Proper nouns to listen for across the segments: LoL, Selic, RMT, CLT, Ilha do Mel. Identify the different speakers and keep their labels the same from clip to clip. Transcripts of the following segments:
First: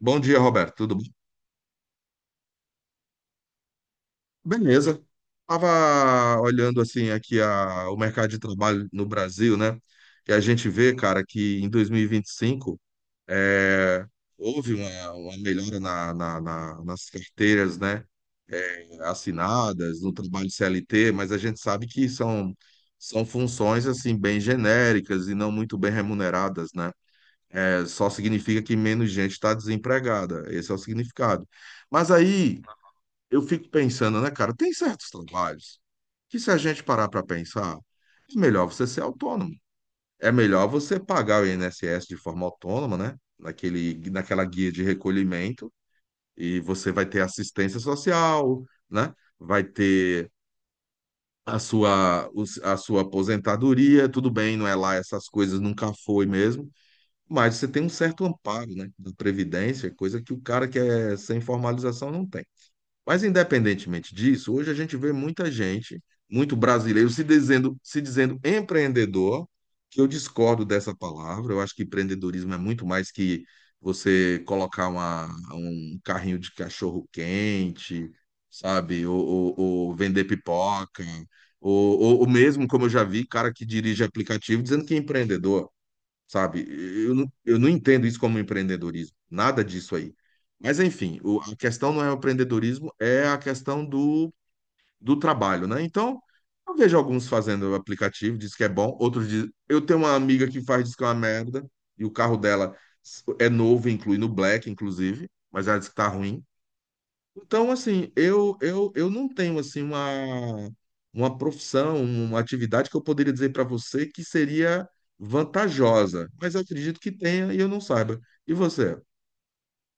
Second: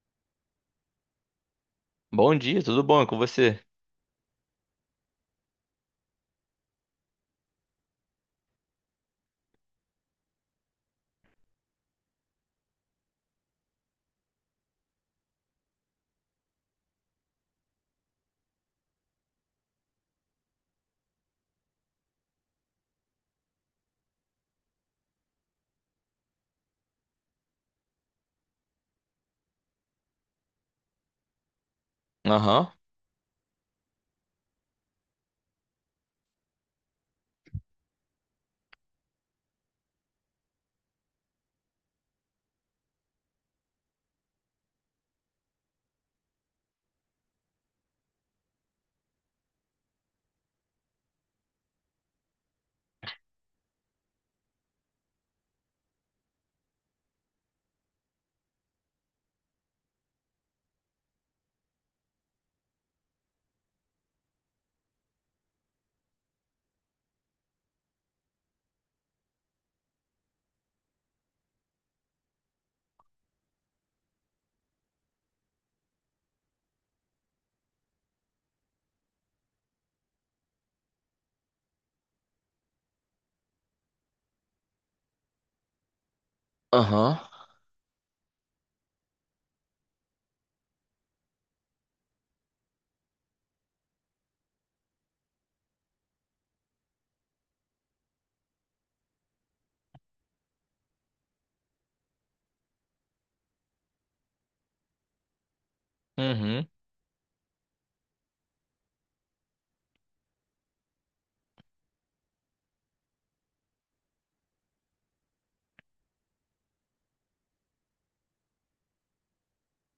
Speaker 1: Bom dia, Roberto. Tudo bom?
Speaker 2: Bom dia, tudo bom? É com você?
Speaker 1: Beleza. Tava olhando assim aqui o mercado de trabalho no Brasil, né? E a gente vê, cara, que em 2025 é, houve uma melhora nas carteiras, né? Assinadas no trabalho CLT, mas a gente sabe que são funções assim bem genéricas e não muito bem remuneradas, né? É, só significa que menos gente está desempregada. Esse é o significado. Mas aí
Speaker 2: Aham,
Speaker 1: eu fico pensando, né, cara? Tem certos trabalhos que, se a gente parar para pensar, é melhor você ser autônomo. É melhor você pagar o INSS de forma autônoma, né? Naquela guia de recolhimento, e você vai ter assistência social, né? Vai ter a sua, a sua aposentadoria, tudo bem, não é lá essas coisas, nunca foi mesmo, mas você tem um certo amparo, né? Da Previdência, coisa que o cara que é sem formalização não tem. Mas independentemente disso, hoje a gente vê muita gente, muito brasileiro, se dizendo empreendedor, que eu discordo dessa palavra. Eu acho que empreendedorismo é muito mais que você colocar um carrinho de cachorro quente, sabe? Ou vender pipoca. Ou mesmo, como eu já vi, cara que dirige aplicativo dizendo que é empreendedor, sabe?
Speaker 2: aham,
Speaker 1: Eu não entendo isso como empreendedorismo, nada disso aí. Mas, enfim, a questão não é o empreendedorismo, é a questão do trabalho, né? Então, eu vejo alguns fazendo o aplicativo, diz que é bom, outros diz... Eu tenho uma amiga que faz, diz que é uma merda, e o carro dela é novo, inclui no Black, inclusive, mas ela diz que tá ruim.
Speaker 2: uhum.
Speaker 1: Então, assim, eu não tenho assim uma profissão, uma atividade que eu poderia dizer para você que seria vantajosa, mas eu acredito que tenha e eu não saiba. E você?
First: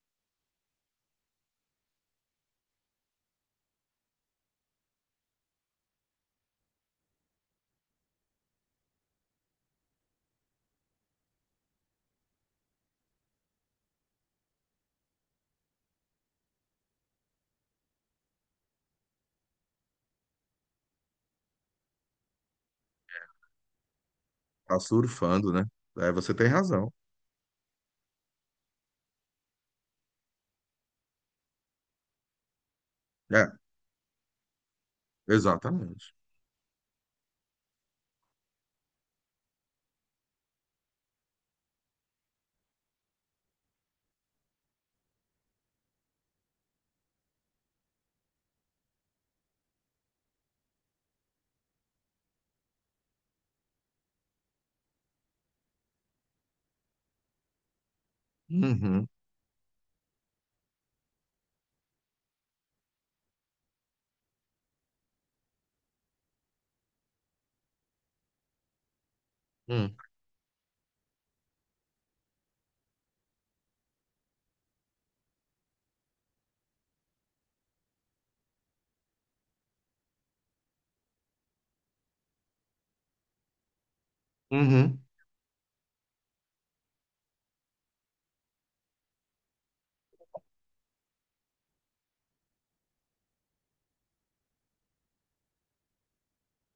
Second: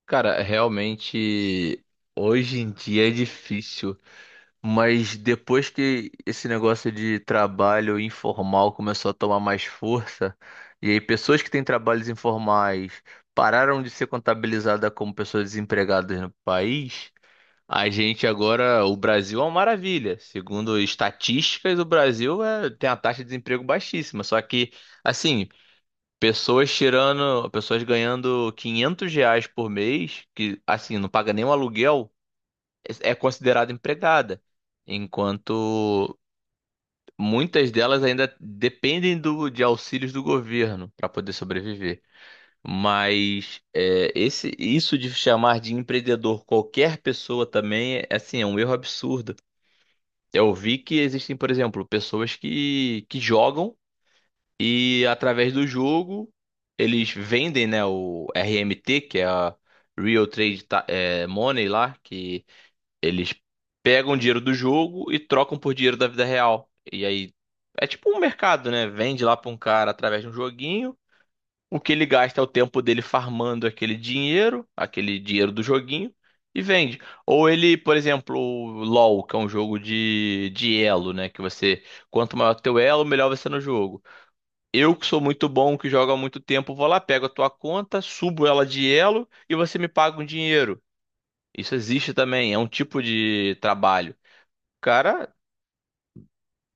Speaker 2: Cara, realmente hoje em dia é difícil, mas depois que esse negócio de trabalho informal começou a tomar mais força, e aí pessoas que têm trabalhos informais pararam de ser contabilizadas como pessoas desempregadas no país, a gente agora, o Brasil é uma maravilha. Segundo estatísticas, o Brasil tem a taxa de desemprego baixíssima, só que
Speaker 1: Tá
Speaker 2: assim,
Speaker 1: surfando, né? É, você tem
Speaker 2: pessoas
Speaker 1: razão.
Speaker 2: tirando, pessoas ganhando R$ 500 por mês, que assim, não paga nem o aluguel, é
Speaker 1: É,
Speaker 2: considerada empregada.
Speaker 1: exatamente.
Speaker 2: Enquanto muitas delas ainda dependem de auxílios do governo para poder sobreviver. Mas isso de chamar de empreendedor qualquer pessoa também é assim, é um erro absurdo. Eu vi que existem, por exemplo, pessoas que jogam e através do jogo, eles vendem, né, o RMT,
Speaker 1: Uhum,
Speaker 2: que é a Real Money lá, que eles pegam dinheiro do jogo e trocam por dinheiro da vida real. E aí é tipo um mercado, né? Vende lá pra um cara
Speaker 1: uhum,
Speaker 2: através de um joguinho. O que ele gasta é o tempo dele farmando aquele dinheiro do joguinho, e vende. Ou ele, por exemplo, o LoL, que é um jogo de elo, né? Quanto maior o teu elo, melhor você é no jogo. Eu
Speaker 1: uhum,
Speaker 2: que sou muito bom, que jogo há muito tempo, vou lá, pego a tua conta, subo ela de elo e você me paga um dinheiro. Isso existe também, é um tipo de trabalho. O cara,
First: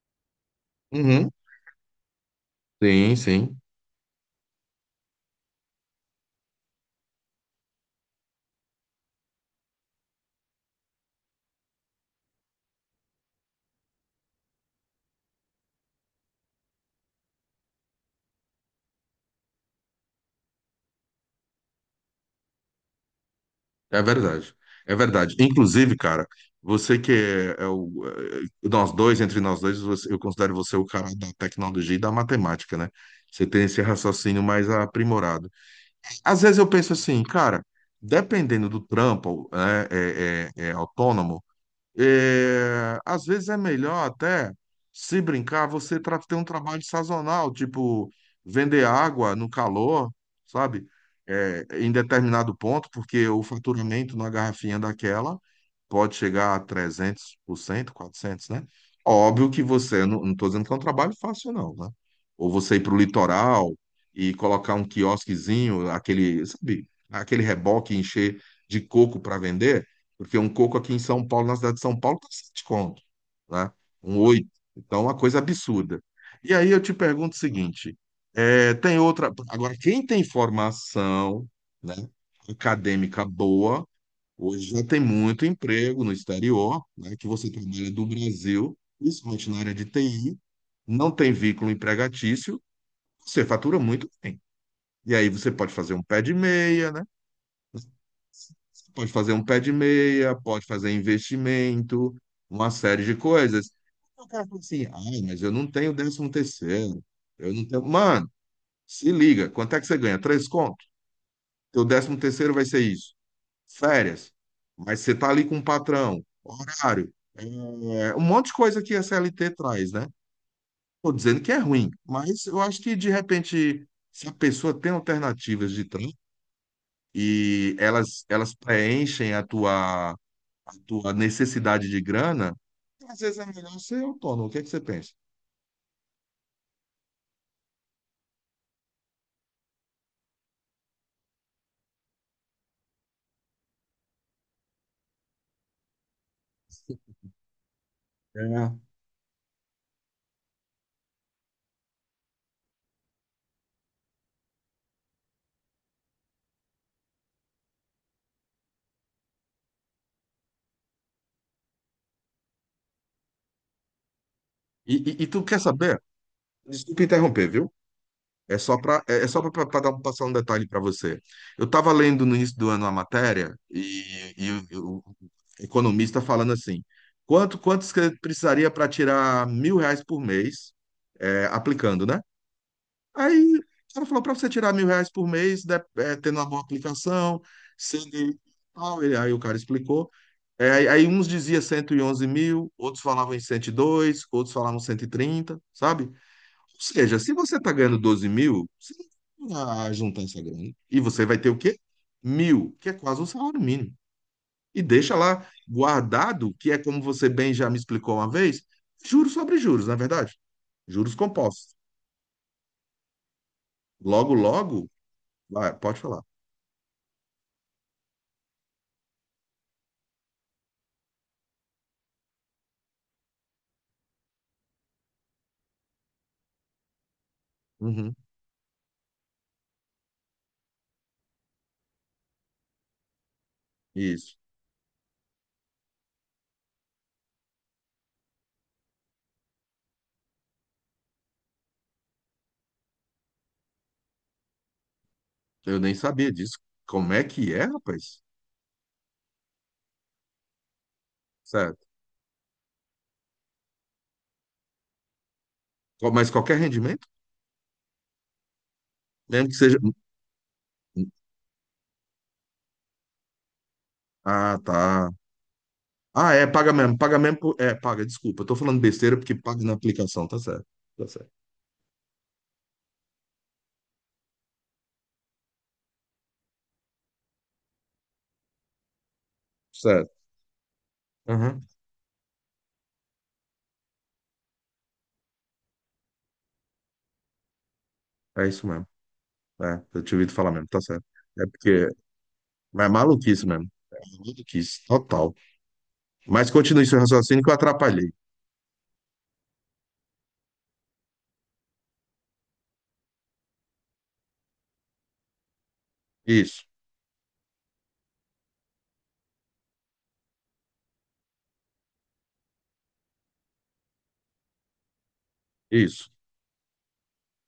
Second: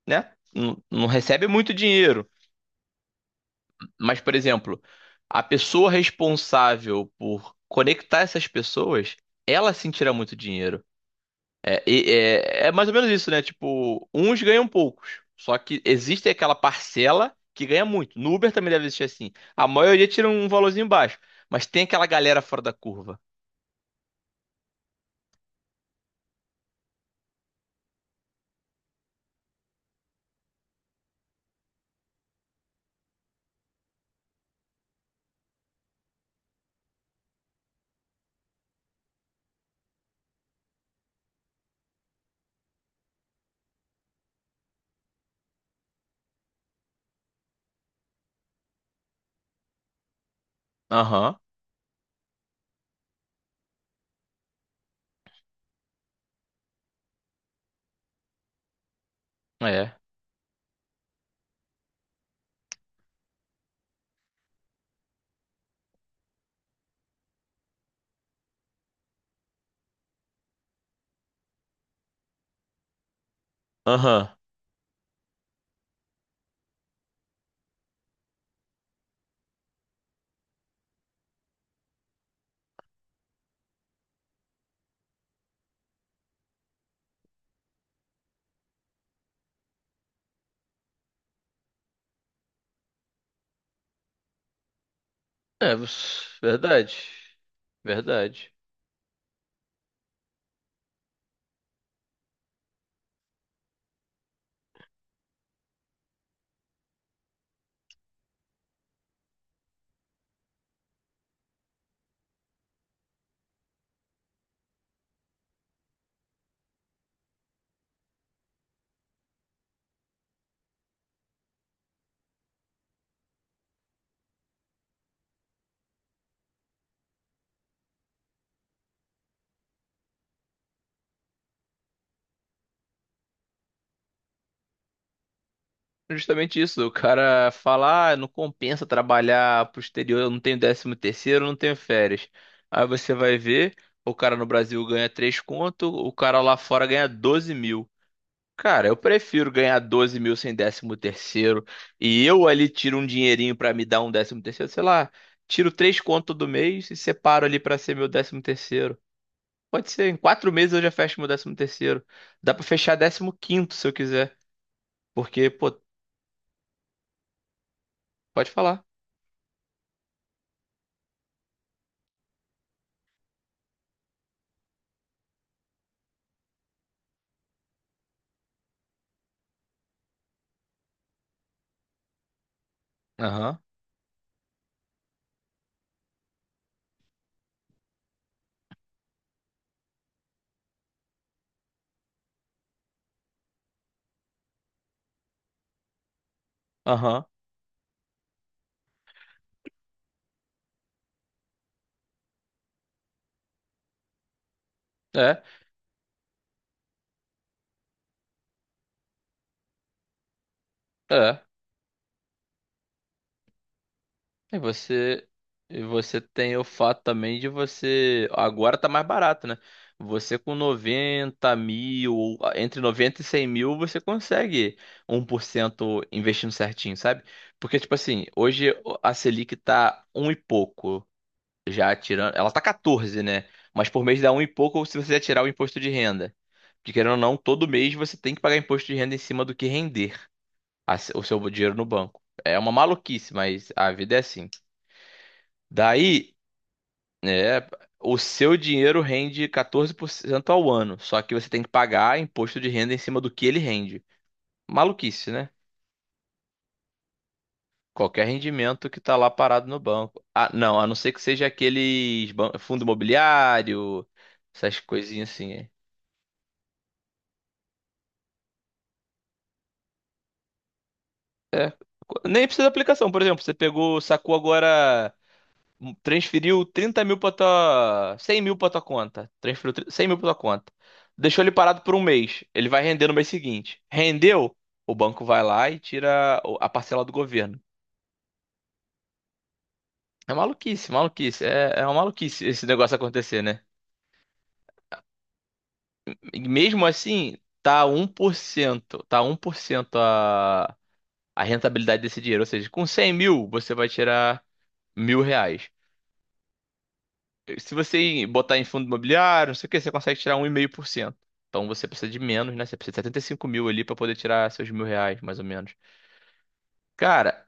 Speaker 2: né, não
Speaker 1: uhum.
Speaker 2: recebe muito dinheiro,
Speaker 1: Sim, sim.
Speaker 2: mas, por exemplo, a pessoa responsável por conectar essas pessoas, ela sim tira muito dinheiro. É mais ou menos isso, né? Tipo, uns ganham poucos. Só que existe aquela parcela que ganha muito. No Uber também deve existir assim. A maioria tira um valorzinho baixo. Mas tem aquela galera fora da curva.
Speaker 1: É verdade. É verdade. Inclusive, cara, você que é, é o. É, nós dois, entre nós dois, eu considero você o cara da tecnologia e da matemática, né? Você tem esse raciocínio mais aprimorado. Às vezes eu penso assim, cara, dependendo do trampo, né, é autônomo, é, às vezes é melhor até, se brincar, você ter um trabalho sazonal, tipo vender água no calor, sabe?
Speaker 2: Aham,
Speaker 1: É, em determinado ponto, porque o faturamento na garrafinha daquela pode chegar a 300%, 400%, né? Óbvio que
Speaker 2: é.
Speaker 1: você, não, não estou dizendo que é um trabalho fácil, não, né? Ou você ir para o litoral e colocar um quiosquezinho, aquele, sabe? Aquele reboque, encher de coco para vender. Porque um coco aqui em São Paulo, na cidade de São Paulo, tá 7 conto, né? Um
Speaker 2: Aham.
Speaker 1: 8. Então, é uma coisa absurda. E aí eu te pergunto o seguinte, é, tem outra... Agora, quem tem formação, né, acadêmica boa, hoje já tem muito emprego no exterior, né, que você trabalha do Brasil, principalmente na área de TI, não tem vínculo empregatício, você fatura muito bem. E aí você pode
Speaker 2: É,
Speaker 1: fazer um pé de meia,
Speaker 2: verdade.
Speaker 1: né.
Speaker 2: Verdade.
Speaker 1: Pode fazer um pé de meia, pode fazer investimento, uma série de coisas. O cara fala assim, ai, mas eu não tenho décimo terceiro, eu não tenho... Mano, se liga, quanto é que você ganha? Três contos? Teu décimo terceiro vai ser isso. Férias. Mas você tá ali com o patrão, horário, é, um monte de coisa que a CLT traz, né? Tô dizendo que é ruim, mas eu acho que, de repente, se a pessoa tem alternativas de trampo e elas preenchem a tua necessidade de grana, às vezes é melhor ser autônomo. O que é que você pensa?
Speaker 2: Justamente isso. O cara fala, ah, não compensa trabalhar pro exterior, eu não tenho décimo terceiro, eu não tenho férias. Aí você vai ver, o cara no Brasil ganha 3 conto, o cara lá fora ganha 12.000.
Speaker 1: É.
Speaker 2: Cara, eu prefiro ganhar 12.000 sem décimo terceiro e eu ali tiro um dinheirinho pra me dar um décimo terceiro, sei lá, tiro três conto do mês e separo ali pra ser meu décimo terceiro. Pode ser, em quatro meses eu já fecho meu décimo terceiro. Dá pra fechar décimo quinto se eu quiser,
Speaker 1: E tu
Speaker 2: porque,
Speaker 1: quer
Speaker 2: pô,
Speaker 1: saber? Desculpa interromper, viu?
Speaker 2: pode
Speaker 1: É só
Speaker 2: falar.
Speaker 1: para é é só para dar passar um detalhe para você. Eu estava lendo no início do ano a matéria e o economista falando assim, quantos que precisaria para tirar mil reais por mês aplicando, né? Aí
Speaker 2: Aham,
Speaker 1: ela falou para você tirar mil reais por mês, tendo uma boa aplicação, sendo e tal. Aí o cara explicou. É, aí uns diziam 111.000, outros falavam em 102, outros falavam 130, sabe? Ou seja,
Speaker 2: aham,
Speaker 1: se você está ganhando 12.000, você não vai juntar essa grana. E você vai ter o quê? Mil, que é quase um salário mínimo. E deixa
Speaker 2: é,
Speaker 1: lá guardado, que é como você bem já me explicou uma vez, juros sobre juros, não é verdade? Juros
Speaker 2: é.
Speaker 1: compostos. Logo,
Speaker 2: E
Speaker 1: logo, vai,
Speaker 2: e
Speaker 1: pode
Speaker 2: você
Speaker 1: falar.
Speaker 2: tem o fato também de você. Agora tá mais barato, né? Você com 90.000, ou ah, entre 90 e 100.000, você consegue 1% investindo certinho, sabe? Porque, tipo
Speaker 1: Uhum,
Speaker 2: assim, hoje a Selic tá um e pouco, já tirando. Ela tá 14, né? Mas por mês dá
Speaker 1: isso.
Speaker 2: um e pouco se você já tirar o imposto de renda. Porque, querendo ou não, todo mês você tem que pagar imposto de renda em cima do que render o seu dinheiro no banco. É uma maluquice, mas a vida é assim.
Speaker 1: Eu nem sabia
Speaker 2: Daí,
Speaker 1: disso. Como é que é,
Speaker 2: é, o
Speaker 1: rapaz?
Speaker 2: seu dinheiro rende 14% ao ano, só que você tem que
Speaker 1: Certo.
Speaker 2: pagar imposto de renda em cima do que ele rende. Maluquice, né?
Speaker 1: Mas qualquer rendimento?
Speaker 2: Qualquer rendimento que tá lá
Speaker 1: Mesmo que
Speaker 2: parado
Speaker 1: seja.
Speaker 2: no banco. Ah, não, a não ser que seja fundo imobiliário,
Speaker 1: Ah,
Speaker 2: essas
Speaker 1: tá.
Speaker 2: coisinhas assim. É.
Speaker 1: Ah, é, paga mesmo. Paga mesmo. É, paga, desculpa. Eu tô falando besteira porque paga na aplicação, tá certo. Tá certo.
Speaker 2: É, nem precisa de aplicação, por exemplo, você pegou, sacou agora, Transferiu 30 mil pra tua. 100 mil pra tua conta. 100
Speaker 1: Certo.
Speaker 2: mil pra tua conta. Deixou ele
Speaker 1: Uhum.
Speaker 2: parado por um mês. Ele vai render no mês seguinte. Rendeu? O banco vai lá e tira a parcela do governo.
Speaker 1: É isso mesmo. É, eu tinha ouvido
Speaker 2: É
Speaker 1: falar mesmo, tá
Speaker 2: maluquice,
Speaker 1: certo. É
Speaker 2: maluquice. É, é
Speaker 1: porque.
Speaker 2: uma maluquice esse
Speaker 1: Mas é
Speaker 2: negócio acontecer,
Speaker 1: maluquice
Speaker 2: né?
Speaker 1: mesmo. É maluquice, total.
Speaker 2: E
Speaker 1: Mas
Speaker 2: mesmo
Speaker 1: continue seu
Speaker 2: assim,
Speaker 1: raciocínio que eu
Speaker 2: tá um
Speaker 1: atrapalhei.
Speaker 2: por cento A rentabilidade desse dinheiro. Ou seja, com 100.000, você vai tirar R$ 1.000.
Speaker 1: Isso,
Speaker 2: Se você botar em fundo imobiliário, não sei o que, você consegue tirar 1,5%. Então você precisa de menos, né? Você precisa de 75.000 ali pra poder tirar seus R$ 1.000, mais ou menos.
Speaker 1: isso.
Speaker 2: Cara,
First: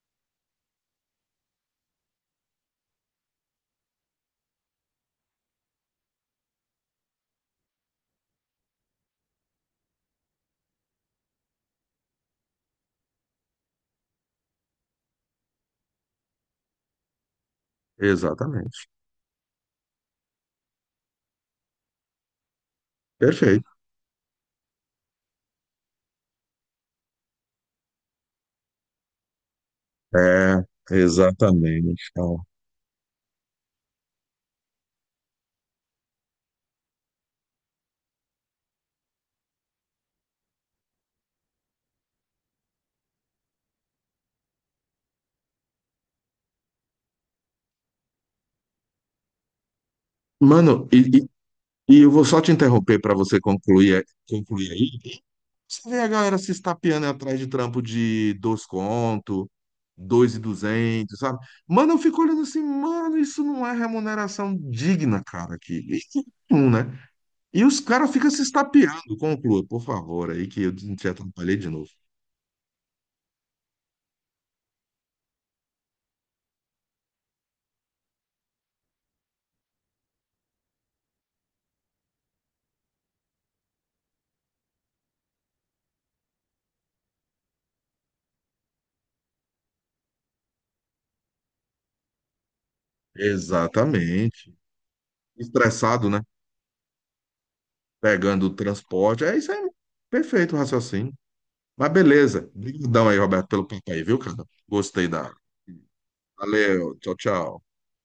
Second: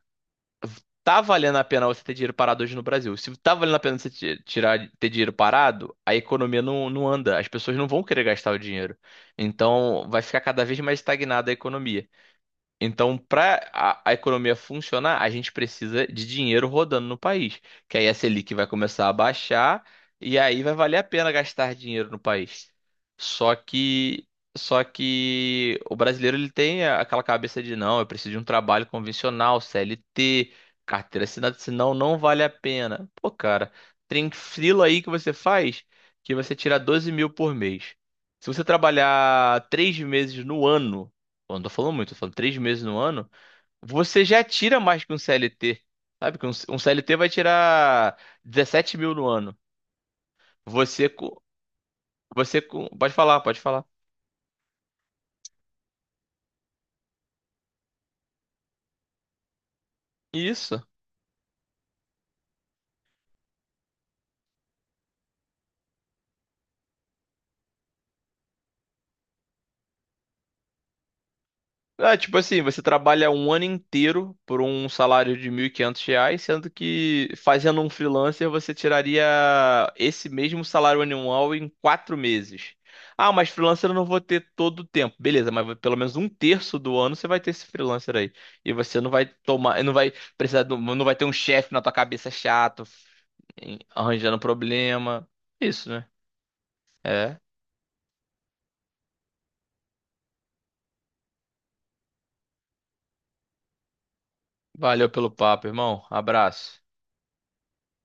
Speaker 2: tá valendo a pena você ter dinheiro parado hoje no Brasil. Se tá valendo a pena tirar, ter dinheiro parado, a economia não anda. As pessoas não vão querer gastar o dinheiro. Então vai ficar cada vez mais estagnada a economia. Então, para a economia funcionar, a gente precisa de dinheiro rodando no país, que aí a Selic vai
Speaker 1: Exatamente.
Speaker 2: começar a baixar e aí vai valer a pena gastar dinheiro no país. Só
Speaker 1: Perfeito.
Speaker 2: que só que o brasileiro ele tem aquela cabeça de não, eu preciso de um trabalho convencional, CLT,
Speaker 1: É,
Speaker 2: carteira assinada, senão
Speaker 1: exatamente.
Speaker 2: não
Speaker 1: Ó.
Speaker 2: vale a pena. Pô, cara, tem frila aí que você faz que você tira 12 mil por mês. Se você trabalhar três meses no ano, eu não tô falando muito, tô falando três meses no ano, você já tira mais que um CLT. Sabe que um CLT vai tirar 17 mil no ano.
Speaker 1: Mano,
Speaker 2: Você,
Speaker 1: e,
Speaker 2: com,
Speaker 1: E eu vou só te interromper
Speaker 2: pode
Speaker 1: para você
Speaker 2: falar, pode falar.
Speaker 1: concluir, concluir aí. Você vê a galera se estapeando atrás de trampo de dois conto, dois e
Speaker 2: Isso.
Speaker 1: duzentos, sabe? Mano, eu fico olhando assim, mano, isso não é remuneração digna, cara, aqui. Nenhum, né? E os caras ficam se estapeando. Conclua, por favor, aí que eu te atrapalhei de novo.
Speaker 2: É, tipo assim, você trabalha um ano inteiro por um salário de R$ 1.500, sendo que fazendo um freelancer você tiraria esse mesmo salário anual em quatro meses. Ah, mas freelancer eu não vou ter todo o tempo. Beleza, mas pelo menos um terço do ano você vai ter esse freelancer aí. E você não vai tomar, não vai ter um chefe na tua cabeça chato, arranjando
Speaker 1: Exatamente.
Speaker 2: problema. Isso,
Speaker 1: Estressado,
Speaker 2: né?
Speaker 1: né?
Speaker 2: É.
Speaker 1: Pegando o transporte. É isso aí. Perfeito o raciocínio. Mas beleza. Obrigadão aí, Roberto, pelo papo aí, viu, cara? Gostei
Speaker 2: Valeu pelo
Speaker 1: da.
Speaker 2: papo, irmão. Abraço.
Speaker 1: Valeu, tchau, tchau.